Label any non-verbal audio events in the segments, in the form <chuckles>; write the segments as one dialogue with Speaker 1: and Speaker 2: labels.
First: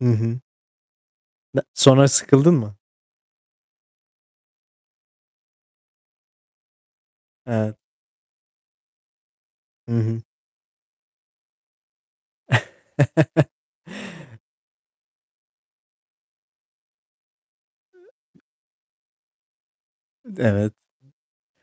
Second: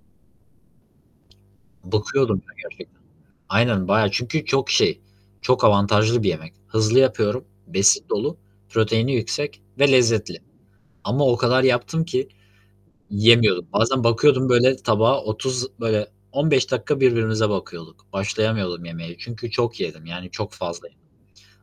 Speaker 1: Hı hı. Sonra
Speaker 2: Bakıyordum
Speaker 1: sıkıldın mı?
Speaker 2: gerçekten. Aynen bayağı, çünkü çok şey, çok avantajlı bir yemek. Hızlı yapıyorum,
Speaker 1: Evet.
Speaker 2: besin dolu, proteini yüksek
Speaker 1: Hı
Speaker 2: ve
Speaker 1: hı.
Speaker 2: lezzetli ama o kadar yaptım ki
Speaker 1: <chuckles>
Speaker 2: yiyemiyordum. Bazen bakıyordum böyle tabağı 30, böyle 15 dakika birbirimize bakıyorduk. Başlayamıyordum yemeye çünkü çok yedim, yani, çok
Speaker 1: Evet.
Speaker 2: fazla yedim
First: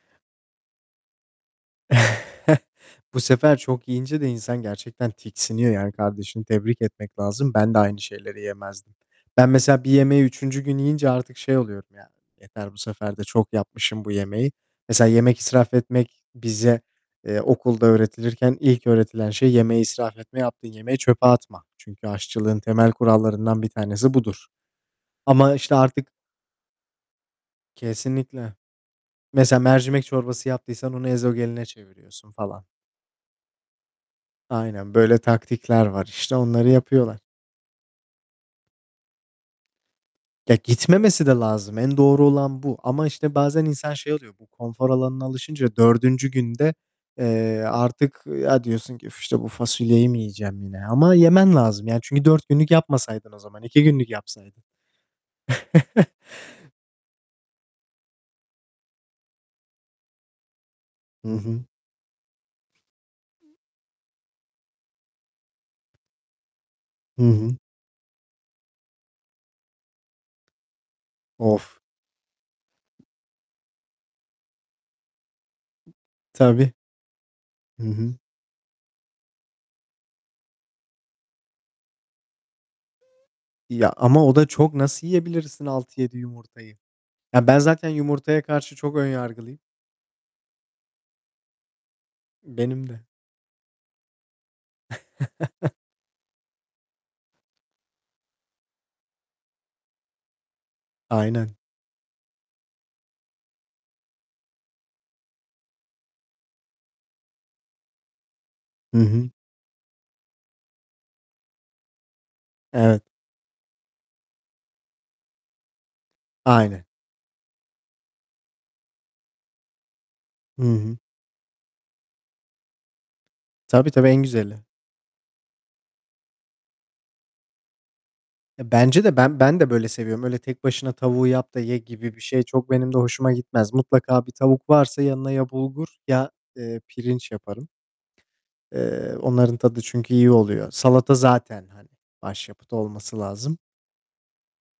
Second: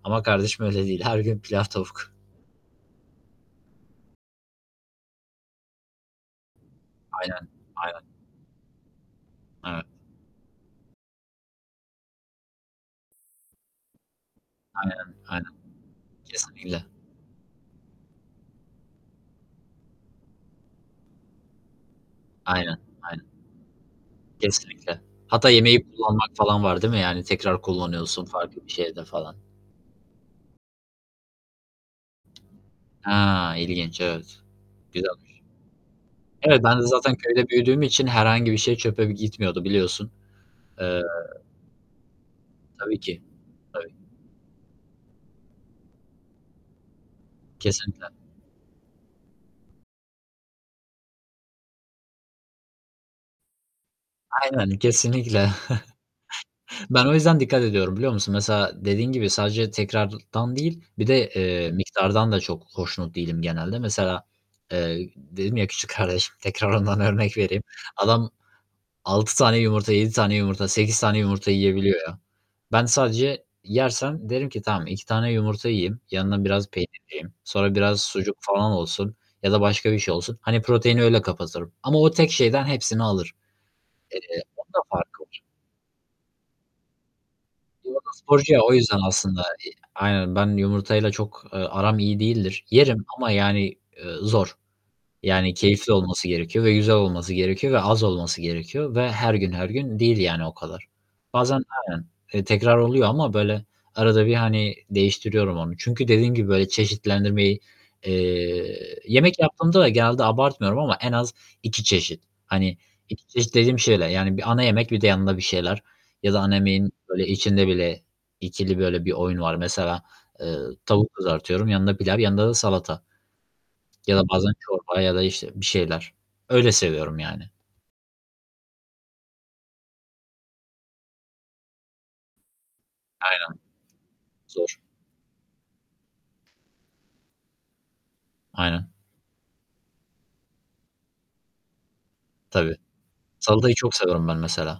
Speaker 2: ama kardeşim öyle değil. Her gün pilav tavuk.
Speaker 1: <chuckles> Bu sefer çok yiyince de insan gerçekten tiksiniyor, yani, kardeşini tebrik etmek
Speaker 2: Aynen.
Speaker 1: lazım. Ben de aynı
Speaker 2: Aynen.
Speaker 1: şeyleri yemezdim. Ben mesela
Speaker 2: Evet.
Speaker 1: bir yemeği 3. gün yiyince artık şey oluyorum yani, yeter bu sefer de çok yapmışım bu yemeği. Mesela
Speaker 2: Aynen.
Speaker 1: yemek
Speaker 2: Aynen.
Speaker 1: israf etmek bize,
Speaker 2: Kesinlikle.
Speaker 1: eee, okulda öğretilirken ilk öğretilen şey yemeği israf etme yaptığın yemeği çöpe atma. Çünkü aşçılığın
Speaker 2: Aynen.
Speaker 1: temel
Speaker 2: Aynen.
Speaker 1: kurallarından 1 tanesi budur.
Speaker 2: Kesinlikle. Hatta
Speaker 1: Ama işte
Speaker 2: yemeği
Speaker 1: artık
Speaker 2: kullanmak falan var değil mi? Yani, tekrar kullanıyorsun
Speaker 1: Kesinlikle.
Speaker 2: farklı bir şeyde falan.
Speaker 1: mesela mercimek çorbası yaptıysan onu Ezogelin'e çeviriyorsun falan.
Speaker 2: He, ilginç, evet.
Speaker 1: Aynen, böyle
Speaker 2: Güzelmiş.
Speaker 1: taktikler var, işte,
Speaker 2: Evet,
Speaker 1: onları
Speaker 2: ben zaten
Speaker 1: yapıyorlar.
Speaker 2: köyde büyüdüğüm için herhangi bir şey çöpe gitmiyordu, biliyorsun.
Speaker 1: Ya,
Speaker 2: Eee.
Speaker 1: gitmemesi de lazım. En doğru olan bu
Speaker 2: Tabii
Speaker 1: ama
Speaker 2: ki.
Speaker 1: işte bazen insan
Speaker 2: Öy
Speaker 1: şey oluyor. Bu konfor alanına alışınca 4. günde, eee,
Speaker 2: Kesinlikle.
Speaker 1: artık, ya, diyorsun ki: "Üf, işte bu fasulyeyi mi yiyeceğim yine?" Ama yemen lazım, yani, çünkü 4 günlük yapmasaydın o zaman, 2 günlük yapsaydın.
Speaker 2: Aynen, kesinlikle.
Speaker 1: <chuckles>
Speaker 2: <chuckles> Ben o yüzden dikkat ediyorum, biliyor musun? Mesela, dediğin gibi sadece tekrardan değil, bir
Speaker 1: Hı
Speaker 2: de,
Speaker 1: hı.
Speaker 2: eee, miktardan da çok hoşnut değilim genelde. Mesela, eee, dedim ya küçük kardeşim, tekrar ondan
Speaker 1: Hı
Speaker 2: örnek
Speaker 1: hı.
Speaker 2: vereyim. Adam 6 tane yumurta, 7 tane yumurta, 8 tane yumurta
Speaker 1: Of.
Speaker 2: yiyebiliyor ya. Ben sadece yersem derim ki: "Tamam, 2 tane yumurta yiyeyim. Yanına biraz
Speaker 1: Tabii.
Speaker 2: peynir yiyeyim. Sonra
Speaker 1: Hı
Speaker 2: biraz
Speaker 1: hı.
Speaker 2: sucuk falan olsun ya da başka bir şey olsun." Hani proteini öyle kapatırım ama o tek şeyden hepsini alır.
Speaker 1: Ya,
Speaker 2: Eee,
Speaker 1: ama o da çok,
Speaker 2: onun da
Speaker 1: nasıl
Speaker 2: farkı var.
Speaker 1: yiyebilirsin, 6-7 yumurtayı? Ya, ben zaten
Speaker 2: <unintelligible>
Speaker 1: yumurtaya
Speaker 2: Sporcu ya o
Speaker 1: karşı çok
Speaker 2: yüzden
Speaker 1: ön
Speaker 2: aslında,
Speaker 1: yargılıyım.
Speaker 2: iii, aynen ben yumurtayla çok, eee, aram iyi değildir.
Speaker 1: Benim de.
Speaker 2: Yerim ama yani, eee, zor. Yani,
Speaker 1: <chuckles>
Speaker 2: keyifli olması gerekiyor ve güzel olması gerekiyor ve az olması gerekiyor ve her gün, her gün değil, yani, o kadar.
Speaker 1: Aynen.
Speaker 2: Bazen aynen. Tekrar oluyor ama böyle arada bir, hani, değiştiriyorum onu çünkü dediğim gibi böyle çeşitlendirmeyi
Speaker 1: Hı
Speaker 2: Eee,
Speaker 1: hı.
Speaker 2: yemek yaptığımda da genelde abartmıyorum ama en az 2 çeşit. Hani,
Speaker 1: Evet.
Speaker 2: 2 çeşit dediğim şeyler. Yani bir ana yemek bir de yanında bir şeyler ya da ana
Speaker 1: Aynen.
Speaker 2: yemeğin böyle içinde bile 2'li böyle bir oyun var. Mesela, eee,
Speaker 1: Hı hı.
Speaker 2: tavuk kızartıyorum, yanında pilav, yanında da salata.
Speaker 1: Tabii, tabii,
Speaker 2: Ya
Speaker 1: en
Speaker 2: da bazen
Speaker 1: güzeli.
Speaker 2: çorba ya da işte bir şeyler. Öyle seviyorum yani.
Speaker 1: E, bence de ben ben de böyle seviyorum. Öyle tek başına tavuğu yap da ye gibi birşey çok benim de hoşuma
Speaker 2: Aynen,
Speaker 1: gitmez. Mutlaka bir
Speaker 2: zor.
Speaker 1: tavuk varsa yanına ya bulgur ya, eee, pirinç yaparım.
Speaker 2: Aynen.
Speaker 1: Eee, onların tadı çünkü iyi oluyor. Salata zaten, hani, başyapıt
Speaker 2: Tabii,
Speaker 1: olması lazım.
Speaker 2: salatayı çok seviyorum ben, mesela.